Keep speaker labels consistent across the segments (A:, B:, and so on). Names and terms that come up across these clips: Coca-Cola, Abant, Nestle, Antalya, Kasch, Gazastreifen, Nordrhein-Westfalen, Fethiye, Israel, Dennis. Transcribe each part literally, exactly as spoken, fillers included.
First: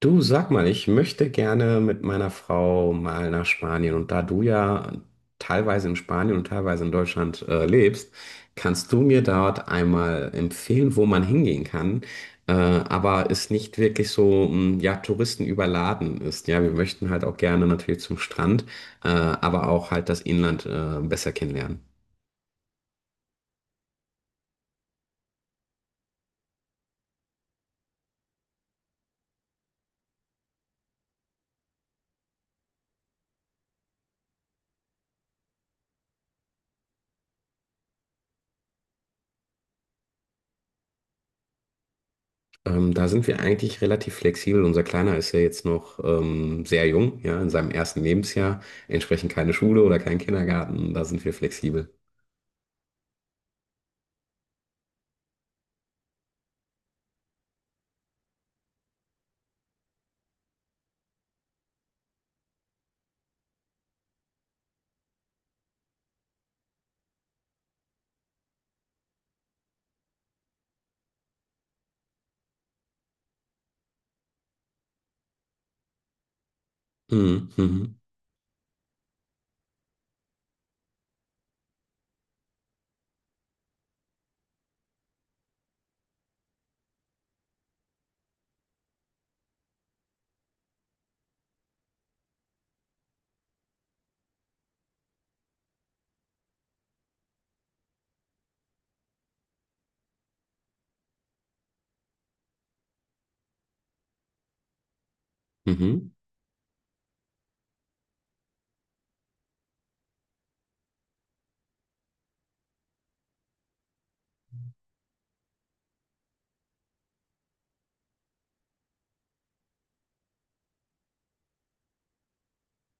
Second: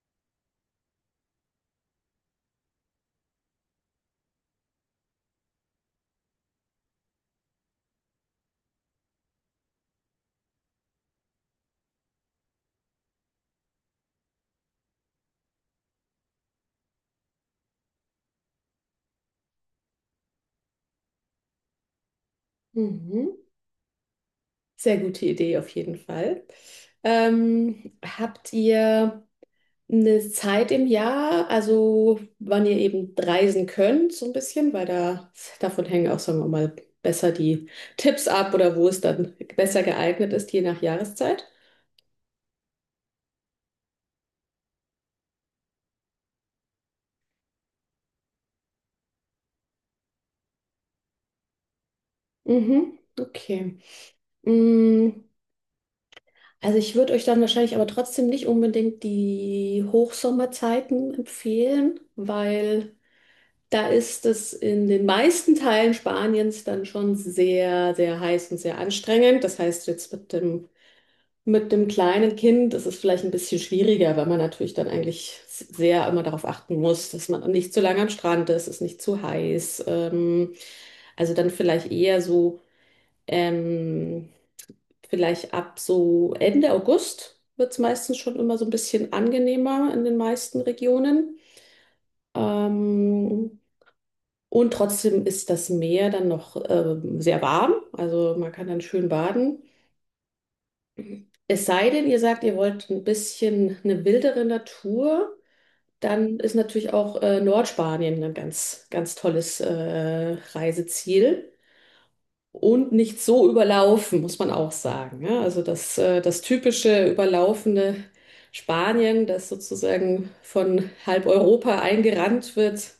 A: Du, sag mal, ich möchte gerne mit meiner Frau mal nach Spanien. Und da du ja teilweise in Spanien und teilweise in Deutschland äh, lebst, kannst du mir dort einmal empfehlen, wo man hingehen kann, äh, aber es nicht wirklich so, mh, ja, Touristen überladen ist. Ja, wir möchten halt auch gerne natürlich zum Strand, äh, aber auch halt das Inland äh, besser kennenlernen.
B: Mhm. Sehr gute Idee auf jeden Fall. Ähm, habt ihr eine Zeit im Jahr, also wann ihr eben reisen könnt, so ein bisschen? Weil da davon hängen auch, sagen wir mal, besser die Tipps ab, oder wo es dann besser geeignet ist, je nach Jahreszeit?
A: Ähm, da sind wir eigentlich relativ flexibel. Unser Kleiner ist ja jetzt noch ähm, sehr jung, ja, in seinem ersten Lebensjahr. Entsprechend keine Schule oder kein Kindergarten. Da sind wir flexibel.
B: Mhm, okay. Mm, also ich würde euch dann wahrscheinlich aber trotzdem nicht unbedingt die Hochsommerzeiten empfehlen, weil da ist es in den meisten Teilen Spaniens dann schon sehr, sehr heiß und sehr anstrengend. Das heißt, jetzt mit dem, mit dem kleinen Kind ist es vielleicht ein bisschen schwieriger, weil man natürlich dann eigentlich sehr immer darauf achten muss, dass
A: Mhm,
B: man nicht zu
A: mhm,
B: lange am Strand ist, es ist nicht zu heiß. Ähm, also dann vielleicht eher so, ähm, Vielleicht ab so Ende August wird es meistens schon immer so ein bisschen angenehmer in den meisten Regionen. Ähm, und trotzdem ist das Meer dann noch ähm, sehr warm, also man kann dann schön baden. Es sei denn, ihr sagt, ihr wollt ein bisschen eine wildere Natur,
A: mhm,
B: dann ist natürlich auch äh, Nordspanien ein ganz, ganz tolles äh, Reiseziel und nicht so überlaufen, muss man auch sagen. Ja, also das, äh, das typische überlaufende Spanien, das sozusagen von halb Europa eingerannt wird,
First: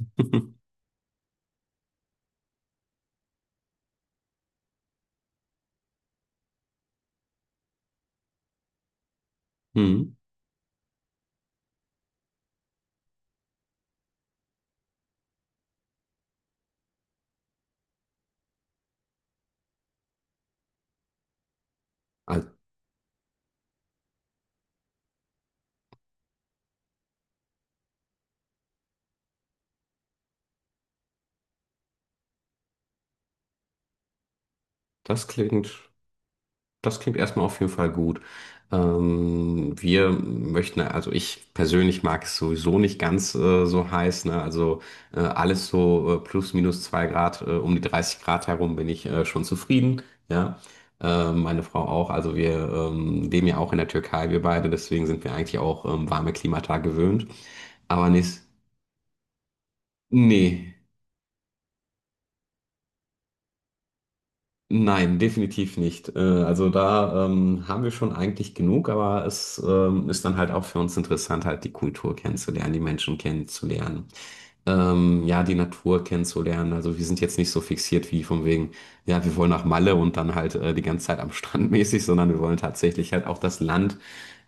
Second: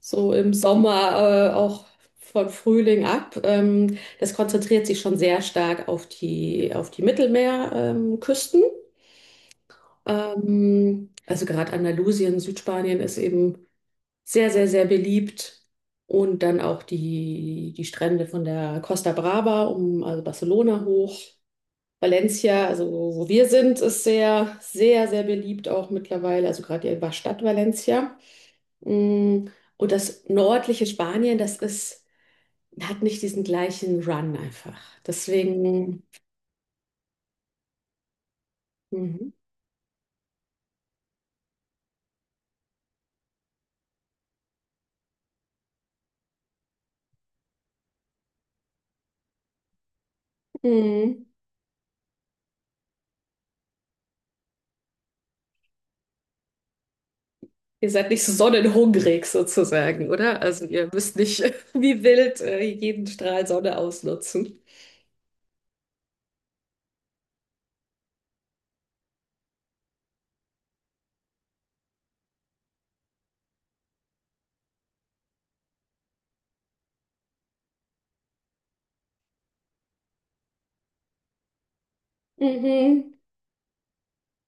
B: so im Sommer, äh, auch von Frühling ab. Ähm, das konzentriert sich schon sehr stark auf die, auf die Mittelmeerküsten. Ähm, Küsten.
A: mhm.
B: Ähm, also gerade Andalusien, Südspanien ist eben sehr, sehr, sehr beliebt. Und dann auch die, die Strände von der Costa Brava, um, also Barcelona hoch.
A: Also,
B: Valencia, also wo wir sind, ist sehr, sehr, sehr beliebt auch mittlerweile, also gerade die Stadt Valencia. Mm, und das nördliche Spanien, das ist, hat nicht diesen gleichen Run einfach.
A: das klingt.
B: Deswegen,
A: Das klingt erstmal auf jeden Fall gut.
B: mhm.
A: Ähm, wir möchten, also ich persönlich mag es sowieso nicht ganz äh, so heiß, ne? Also äh, alles so äh, plus minus zwei Grad, äh, um die dreißig Grad herum bin ich äh, schon zufrieden, ja.
B: Mhm.
A: Ähm, meine Frau auch. Also wir ähm, leben ja auch in der Türkei, wir beide, deswegen sind wir eigentlich auch ähm, warme Klimata gewöhnt.
B: Ihr
A: Aber
B: seid nicht so
A: nicht,
B: sonnenhungrig sozusagen, oder? Also
A: nee.
B: ihr müsst nicht wie wild äh, jeden Strahl Sonne ausnutzen.
A: Nein, definitiv nicht. Äh, Also da ähm, haben wir schon eigentlich genug, aber es ähm, ist dann halt auch für uns interessant, halt die Kultur kennenzulernen, die Menschen kennenzulernen, ähm, ja, die Natur kennenzulernen. Also wir sind jetzt nicht so fixiert wie von wegen, ja, wir wollen nach Malle und dann halt äh, die ganze Zeit am Strand mäßig, sondern wir wollen tatsächlich
B: Mhm.
A: halt auch das Land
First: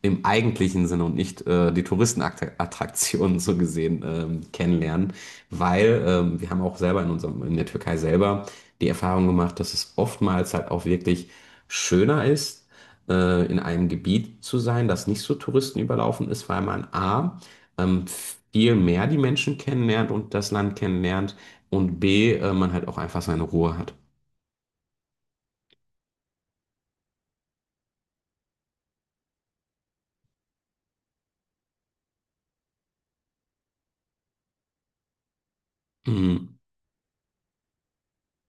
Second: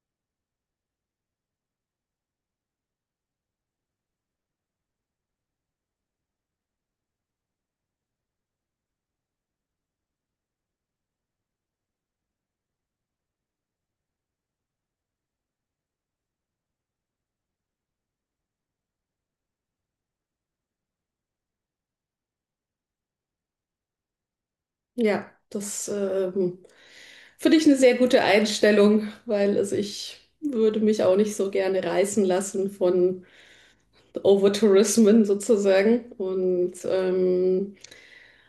A: im eigentlichen Sinne und nicht äh, die Touristenattraktionen so gesehen ähm, kennenlernen, weil ähm, wir haben auch selber in unserem, in der Türkei selber die Erfahrung gemacht, dass es oftmals halt auch wirklich schöner ist, äh, in einem Gebiet zu sein, das nicht so touristenüberlaufen ist, weil man A, ähm, viel mehr die Menschen kennenlernt und das Land kennenlernt und B, äh, man halt auch einfach seine Ruhe hat.
B: Ja, das ähm, finde ich eine sehr gute Einstellung, weil also ich würde mich auch nicht so gerne reißen lassen von Overtourismen sozusagen.
A: Mhm.
B: Und ähm,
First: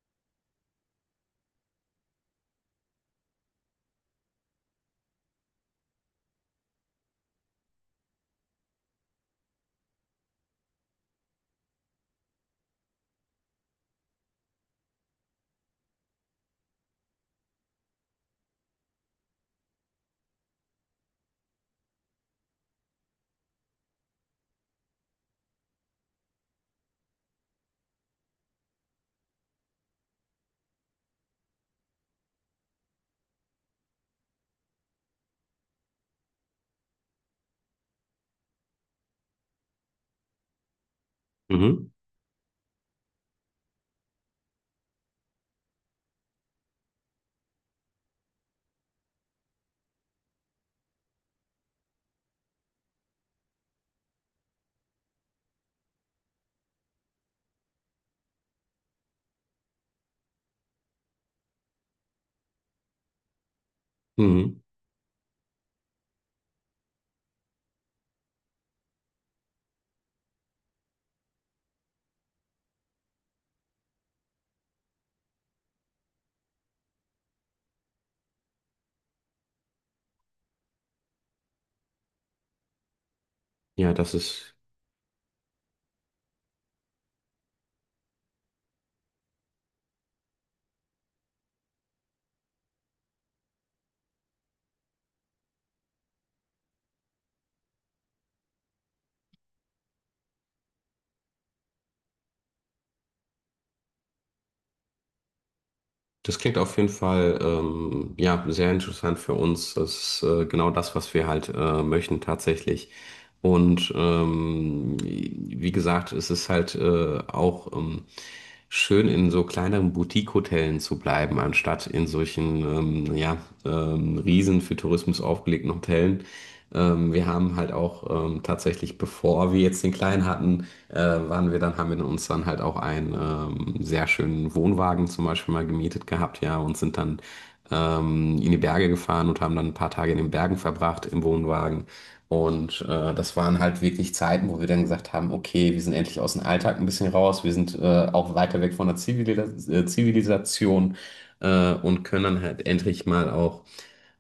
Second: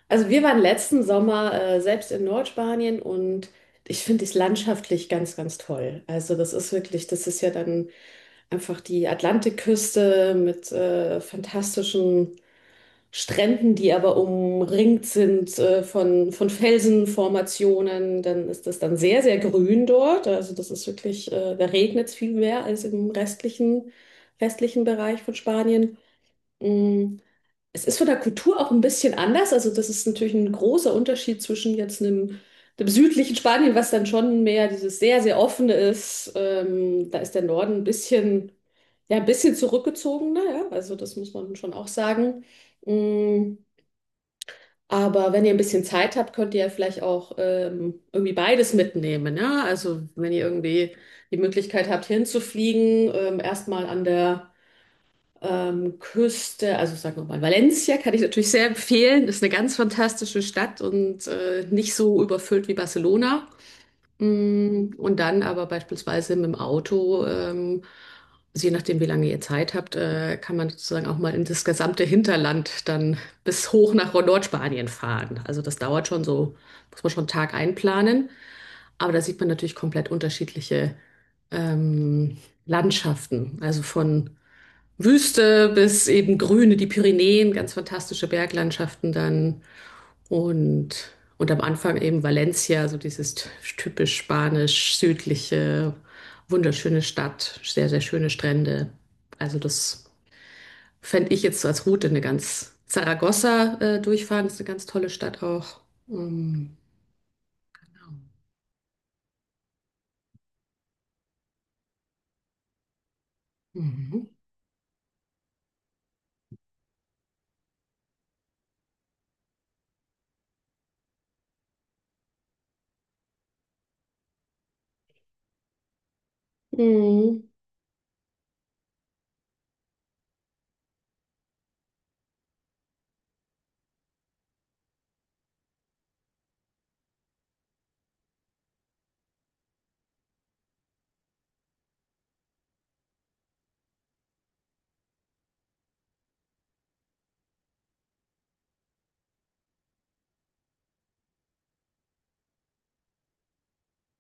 B: also wir waren letzten Sommer äh, selbst in Nordspanien und ich finde es landschaftlich ganz, ganz toll. Also das ist wirklich, das ist ja dann einfach die Atlantikküste mit äh, fantastischen Stränden, die aber umringt sind äh, von, von Felsenformationen, dann ist das dann sehr, sehr grün dort. Also das ist wirklich, äh, da regnet es viel mehr als im restlichen, restlichen Bereich von Spanien. Mm, es ist von der Kultur auch ein bisschen anders. Also das ist natürlich ein großer Unterschied zwischen jetzt einem, dem südlichen Spanien, was dann schon mehr dieses sehr, sehr offene ist. Ähm, da ist der Norden ein bisschen, ja, ein bisschen zurückgezogener, ja. Also das muss man schon
A: Mhm.
B: auch sagen. Mm, aber wenn ihr ein bisschen Zeit habt, könnt ihr ja vielleicht auch ähm, irgendwie beides mitnehmen, ja. Also wenn ihr irgendwie die Möglichkeit habt, hinzufliegen, ähm, erstmal an der ähm, Küste, also sagen wir mal, Valencia kann ich natürlich sehr empfehlen. Ist eine ganz fantastische Stadt und äh, nicht so überfüllt wie Barcelona.
A: Mhm.
B: Mm, und dann aber beispielsweise mit dem Auto, ähm, also je nachdem, wie lange ihr Zeit habt, äh, kann man sozusagen auch mal in das gesamte Hinterland dann bis hoch nach Nordspanien fahren. Also das dauert schon so, muss man schon einen Tag einplanen. Aber da sieht man natürlich komplett unterschiedliche ähm, Landschaften. Also
A: Ja, das
B: von
A: ist.
B: Wüste bis eben Grüne, die Pyrenäen, ganz fantastische Berglandschaften dann. Und, und am Anfang eben Valencia, so dieses t- typisch spanisch-südliche, wunderschöne Stadt, sehr, sehr schöne Strände. Also das fände ich jetzt so als Route eine ganz Zaragoza äh, durchfahren, ist eine ganz tolle Stadt auch.
A: Das klingt auf
B: Ähm,
A: jeden Fall ähm,
B: genau.
A: ja sehr interessant für uns. Das ist äh, genau das, was wir halt äh, möchten tatsächlich. Und
B: Mhm.
A: ähm, wie gesagt, es ist halt äh, auch ähm, schön, in so kleineren Boutique-Hotellen zu bleiben, anstatt in solchen ähm, ja ähm, riesen für Tourismus aufgelegten Hotellen. Ähm, wir
B: Mhm.
A: haben halt auch ähm, tatsächlich, bevor wir jetzt den Kleinen hatten, äh, waren wir dann, haben wir uns dann halt auch einen ähm, sehr schönen Wohnwagen zum Beispiel mal gemietet gehabt, ja, und sind dann ähm, in die Berge gefahren und haben dann ein paar Tage in den Bergen verbracht im Wohnwagen. Und äh, das waren halt wirklich Zeiten, wo wir dann gesagt haben, okay, wir sind endlich aus dem Alltag ein bisschen raus, wir sind äh, auch weiter weg von der Zivilis äh, Zivilisation äh, und können dann halt endlich mal auch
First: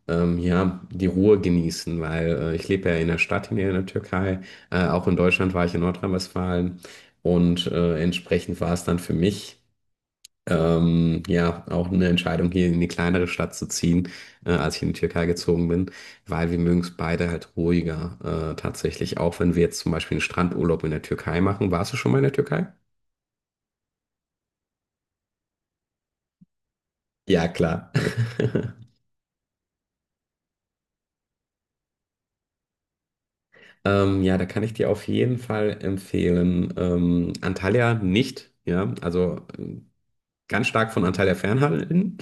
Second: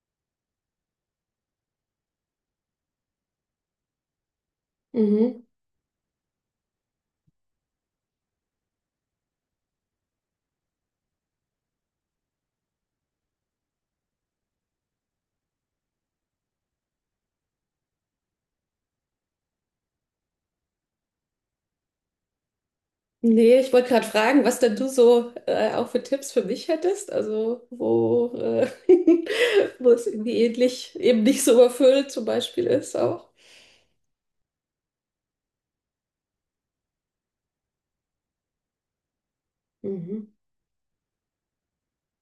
A: ähm, ja, die Ruhe genießen, weil äh, ich lebe ja in der Stadt hier in der Türkei. Äh, auch in
B: Mhm.
A: Deutschland war ich in Nordrhein-Westfalen und äh, entsprechend war es dann für mich ähm, ja auch eine Entscheidung, hier in die kleinere Stadt zu ziehen, äh, als ich in die Türkei gezogen bin, weil wir mögen es beide halt ruhiger äh, tatsächlich. Auch wenn wir jetzt zum Beispiel einen Strandurlaub in der Türkei machen. Warst du schon mal in der Türkei?
B: Nee, ich wollte gerade fragen, was denn du so äh, auch für Tipps für mich hättest.
A: Ja,
B: Also
A: klar.
B: wo, äh, wo es irgendwie ähnlich, eben nicht so überfüllt zum Beispiel ist auch.
A: Ähm, ja, da kann ich dir auf jeden Fall empfehlen. Ähm, Antalya nicht, ja. Also
B: Mhm.
A: ganz stark von Anteil der Fernhandeln.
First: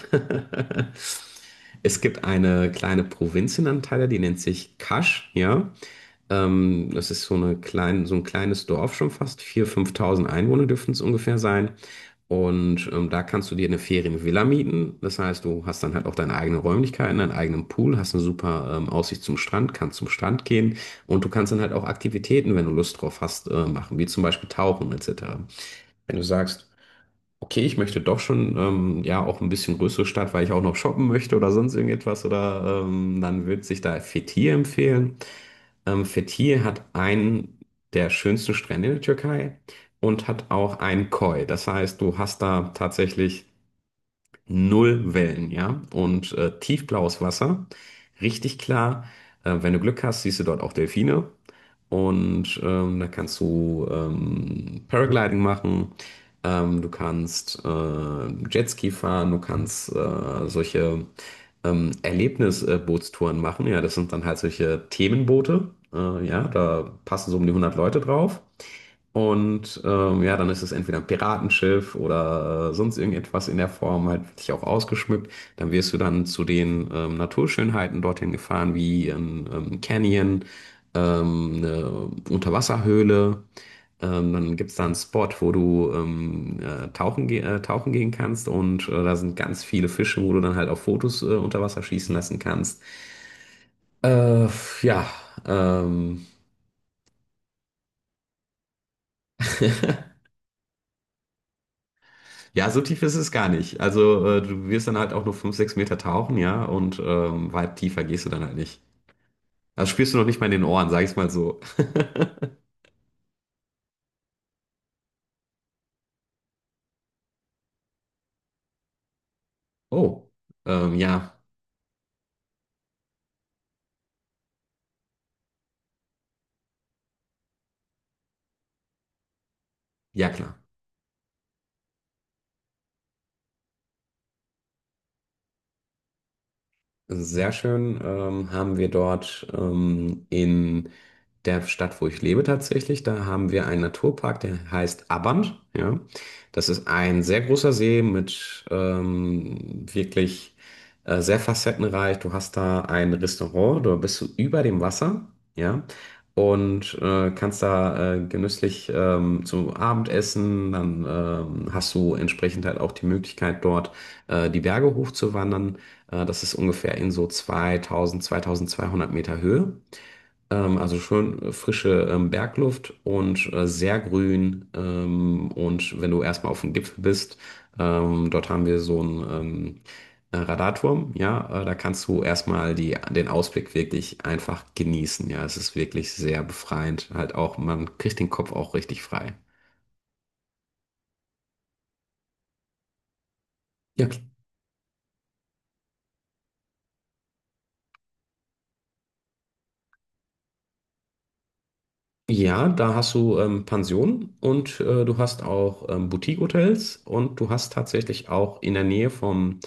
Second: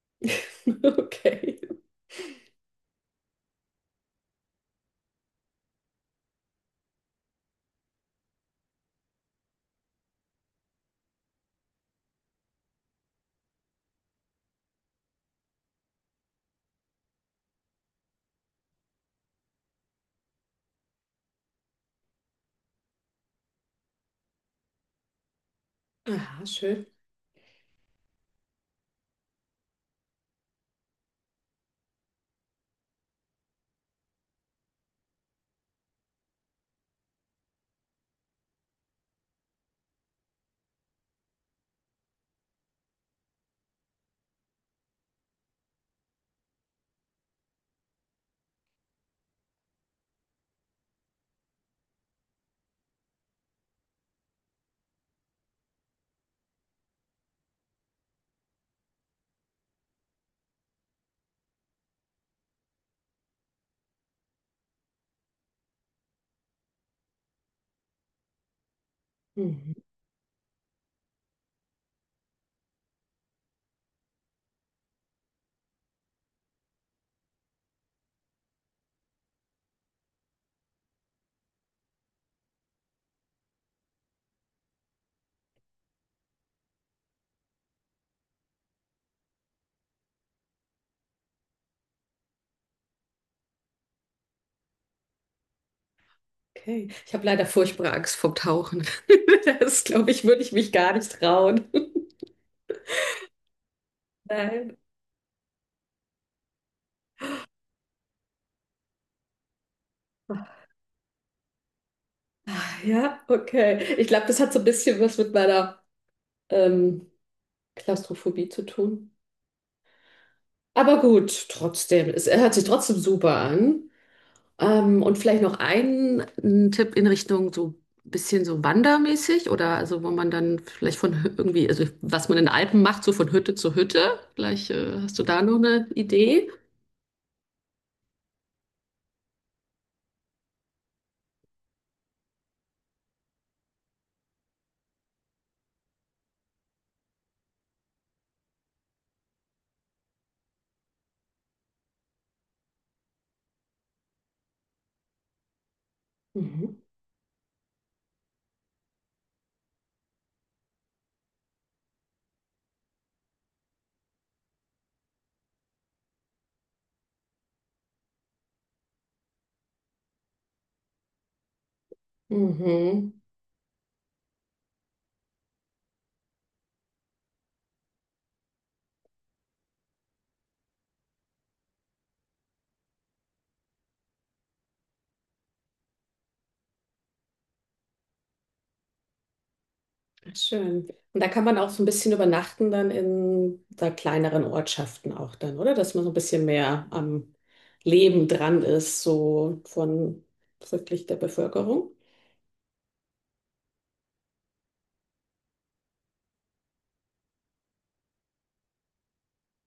B: Okay.
A: Es gibt eine kleine Provinz in Antalya, die nennt sich Kasch, ja. Ähm, das ist so eine klein, so ein kleines Dorf schon fast. viertausend, fünftausend Einwohner dürften es ungefähr sein. Und ähm, da kannst du dir eine Ferienvilla mieten. Das heißt, du hast dann halt auch deine eigenen Räumlichkeiten, deinen eigenen Pool, hast eine super ähm, Aussicht zum Strand, kannst zum Strand gehen und du kannst dann halt auch Aktivitäten, wenn du Lust drauf hast, äh, machen, wie zum Beispiel Tauchen et cetera. Wenn du
B: Aha,
A: sagst,
B: schön.
A: okay, ich möchte doch schon ähm, ja auch ein bisschen größere Stadt, weil ich auch noch shoppen möchte oder sonst irgendetwas oder ähm, dann würde sich da Fethiye empfehlen. Ähm, Fethiye hat einen der schönsten Strände in der Türkei und hat auch einen Koi. Das heißt, du hast da tatsächlich null Wellen, ja. Und äh, tiefblaues Wasser, richtig klar. Äh, wenn du Glück hast, siehst du dort auch Delfine. Und ähm, da kannst du ähm, Paragliding machen, ähm, du kannst äh, Jetski fahren, du kannst äh, solche ähm, Erlebnisbootstouren machen. Ja, das sind dann halt solche Themenboote. Äh, ja, da passen so um die hundert Leute drauf.
B: Mhm.
A: Und ähm, ja, dann ist es entweder ein Piratenschiff oder äh, sonst irgendetwas in der Form, halt wirklich auch ausgeschmückt. Dann wirst du dann zu den ähm, Naturschönheiten dorthin gefahren, wie ein ähm, Canyon, ähm, eine Unterwasserhöhle. Ähm, dann gibt es da einen Spot, wo du ähm, äh, tauchen, ge äh, tauchen gehen kannst und äh, da sind ganz viele Fische, wo du dann halt auch Fotos äh, unter Wasser schießen lassen kannst. Äh, ja, ähm.
B: Okay. Ich habe leider furchtbare Angst vom Tauchen. Das, glaube ich, würde ich mich gar nicht trauen.
A: Ja, so tief ist es gar nicht. Also äh, du
B: Nein.
A: wirst dann halt auch nur fünf, sechs Meter tauchen, ja, und ähm, weit tiefer gehst du dann halt nicht. Das spürst du noch nicht mal in den
B: Ah,
A: Ohren, sag ich's mal so.
B: ja, okay. Ich glaube, das hat so ein bisschen was mit meiner ähm, Klaustrophobie zu tun.
A: Oh, ähm,
B: Aber
A: ja,
B: gut, trotzdem, es hört sich trotzdem super an. Ähm, und vielleicht noch ein, ein Tipp in Richtung so ein bisschen so wandermäßig, oder also wo
A: ja
B: man
A: klar.
B: dann vielleicht von Hü- irgendwie, also was man in den Alpen macht, so von Hütte zu Hütte. Vielleicht äh, hast du da noch eine Idee?
A: Sehr schön ähm, haben wir dort ähm, in der Stadt, wo ich lebe tatsächlich, da haben wir einen Naturpark, der heißt Abant. Ja. Das ist ein sehr großer See mit ähm, wirklich äh, sehr facettenreich. Du hast da ein Restaurant, da bist du über dem Wasser, ja,
B: Mhm.
A: und äh, kannst da äh, genüsslich ähm, zu Abend essen. Dann ähm, hast du entsprechend halt auch die Möglichkeit, dort äh, die Berge hochzuwandern. Äh, das ist ungefähr in so zweitausend, zweitausendzweihundert Meter Höhe. Ähm, also schön äh, frische ähm, Bergluft
B: Mhm.
A: und äh, sehr grün. Ähm, und wenn du erstmal auf dem Gipfel bist, ähm, dort haben wir so einen ähm, äh, Radarturm. Ja, äh, da kannst du erstmal die, den Ausblick wirklich einfach genießen. Ja, es ist wirklich sehr befreiend. Halt auch, man kriegt den Kopf auch richtig frei.
B: Ach, schön. Und da kann man auch so ein bisschen übernachten dann in da
A: Ja, klar.
B: kleineren Ortschaften auch dann, oder? Dass man so ein bisschen mehr am Leben dran ist, so von wirklich der Bevölkerung.
A: Ja, da hast du ähm, Pensionen und äh, du hast auch ähm, Boutique-Hotels und du hast tatsächlich auch in der Nähe vom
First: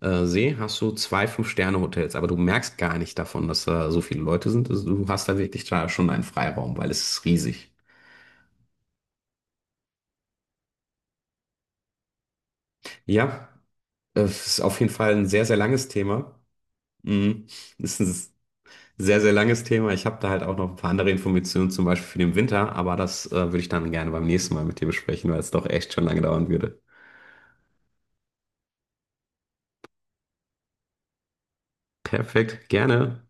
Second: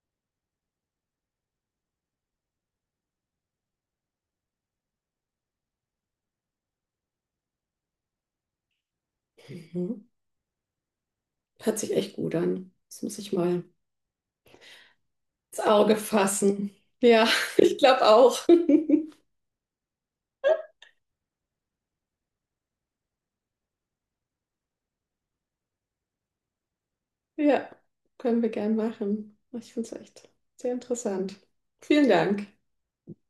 A: äh, See hast du zwei Fünf-Sterne-Hotels, aber du merkst gar nicht davon, dass da so viele Leute sind. Also du hast da wirklich da schon einen Freiraum, weil es ist riesig.
B: Mhm. Hört sich echt gut an. Das muss ich
A: Ja,
B: mal
A: äh, es ist auf jeden Fall ein sehr, sehr
B: ins
A: langes
B: Auge
A: Thema.
B: fassen. Ja,
A: Mhm.
B: ich
A: Es
B: glaube
A: ist
B: auch.
A: ein sehr, sehr langes Thema. Ich habe da halt auch noch ein paar andere Informationen, zum Beispiel für den Winter, aber das äh, würde ich dann gerne beim nächsten Mal mit dir besprechen, weil es doch echt schon lange dauern würde.
B: Ja, können wir gern machen. Ich finde es echt sehr interessant. Vielen Dank.
A: Perfekt, gerne.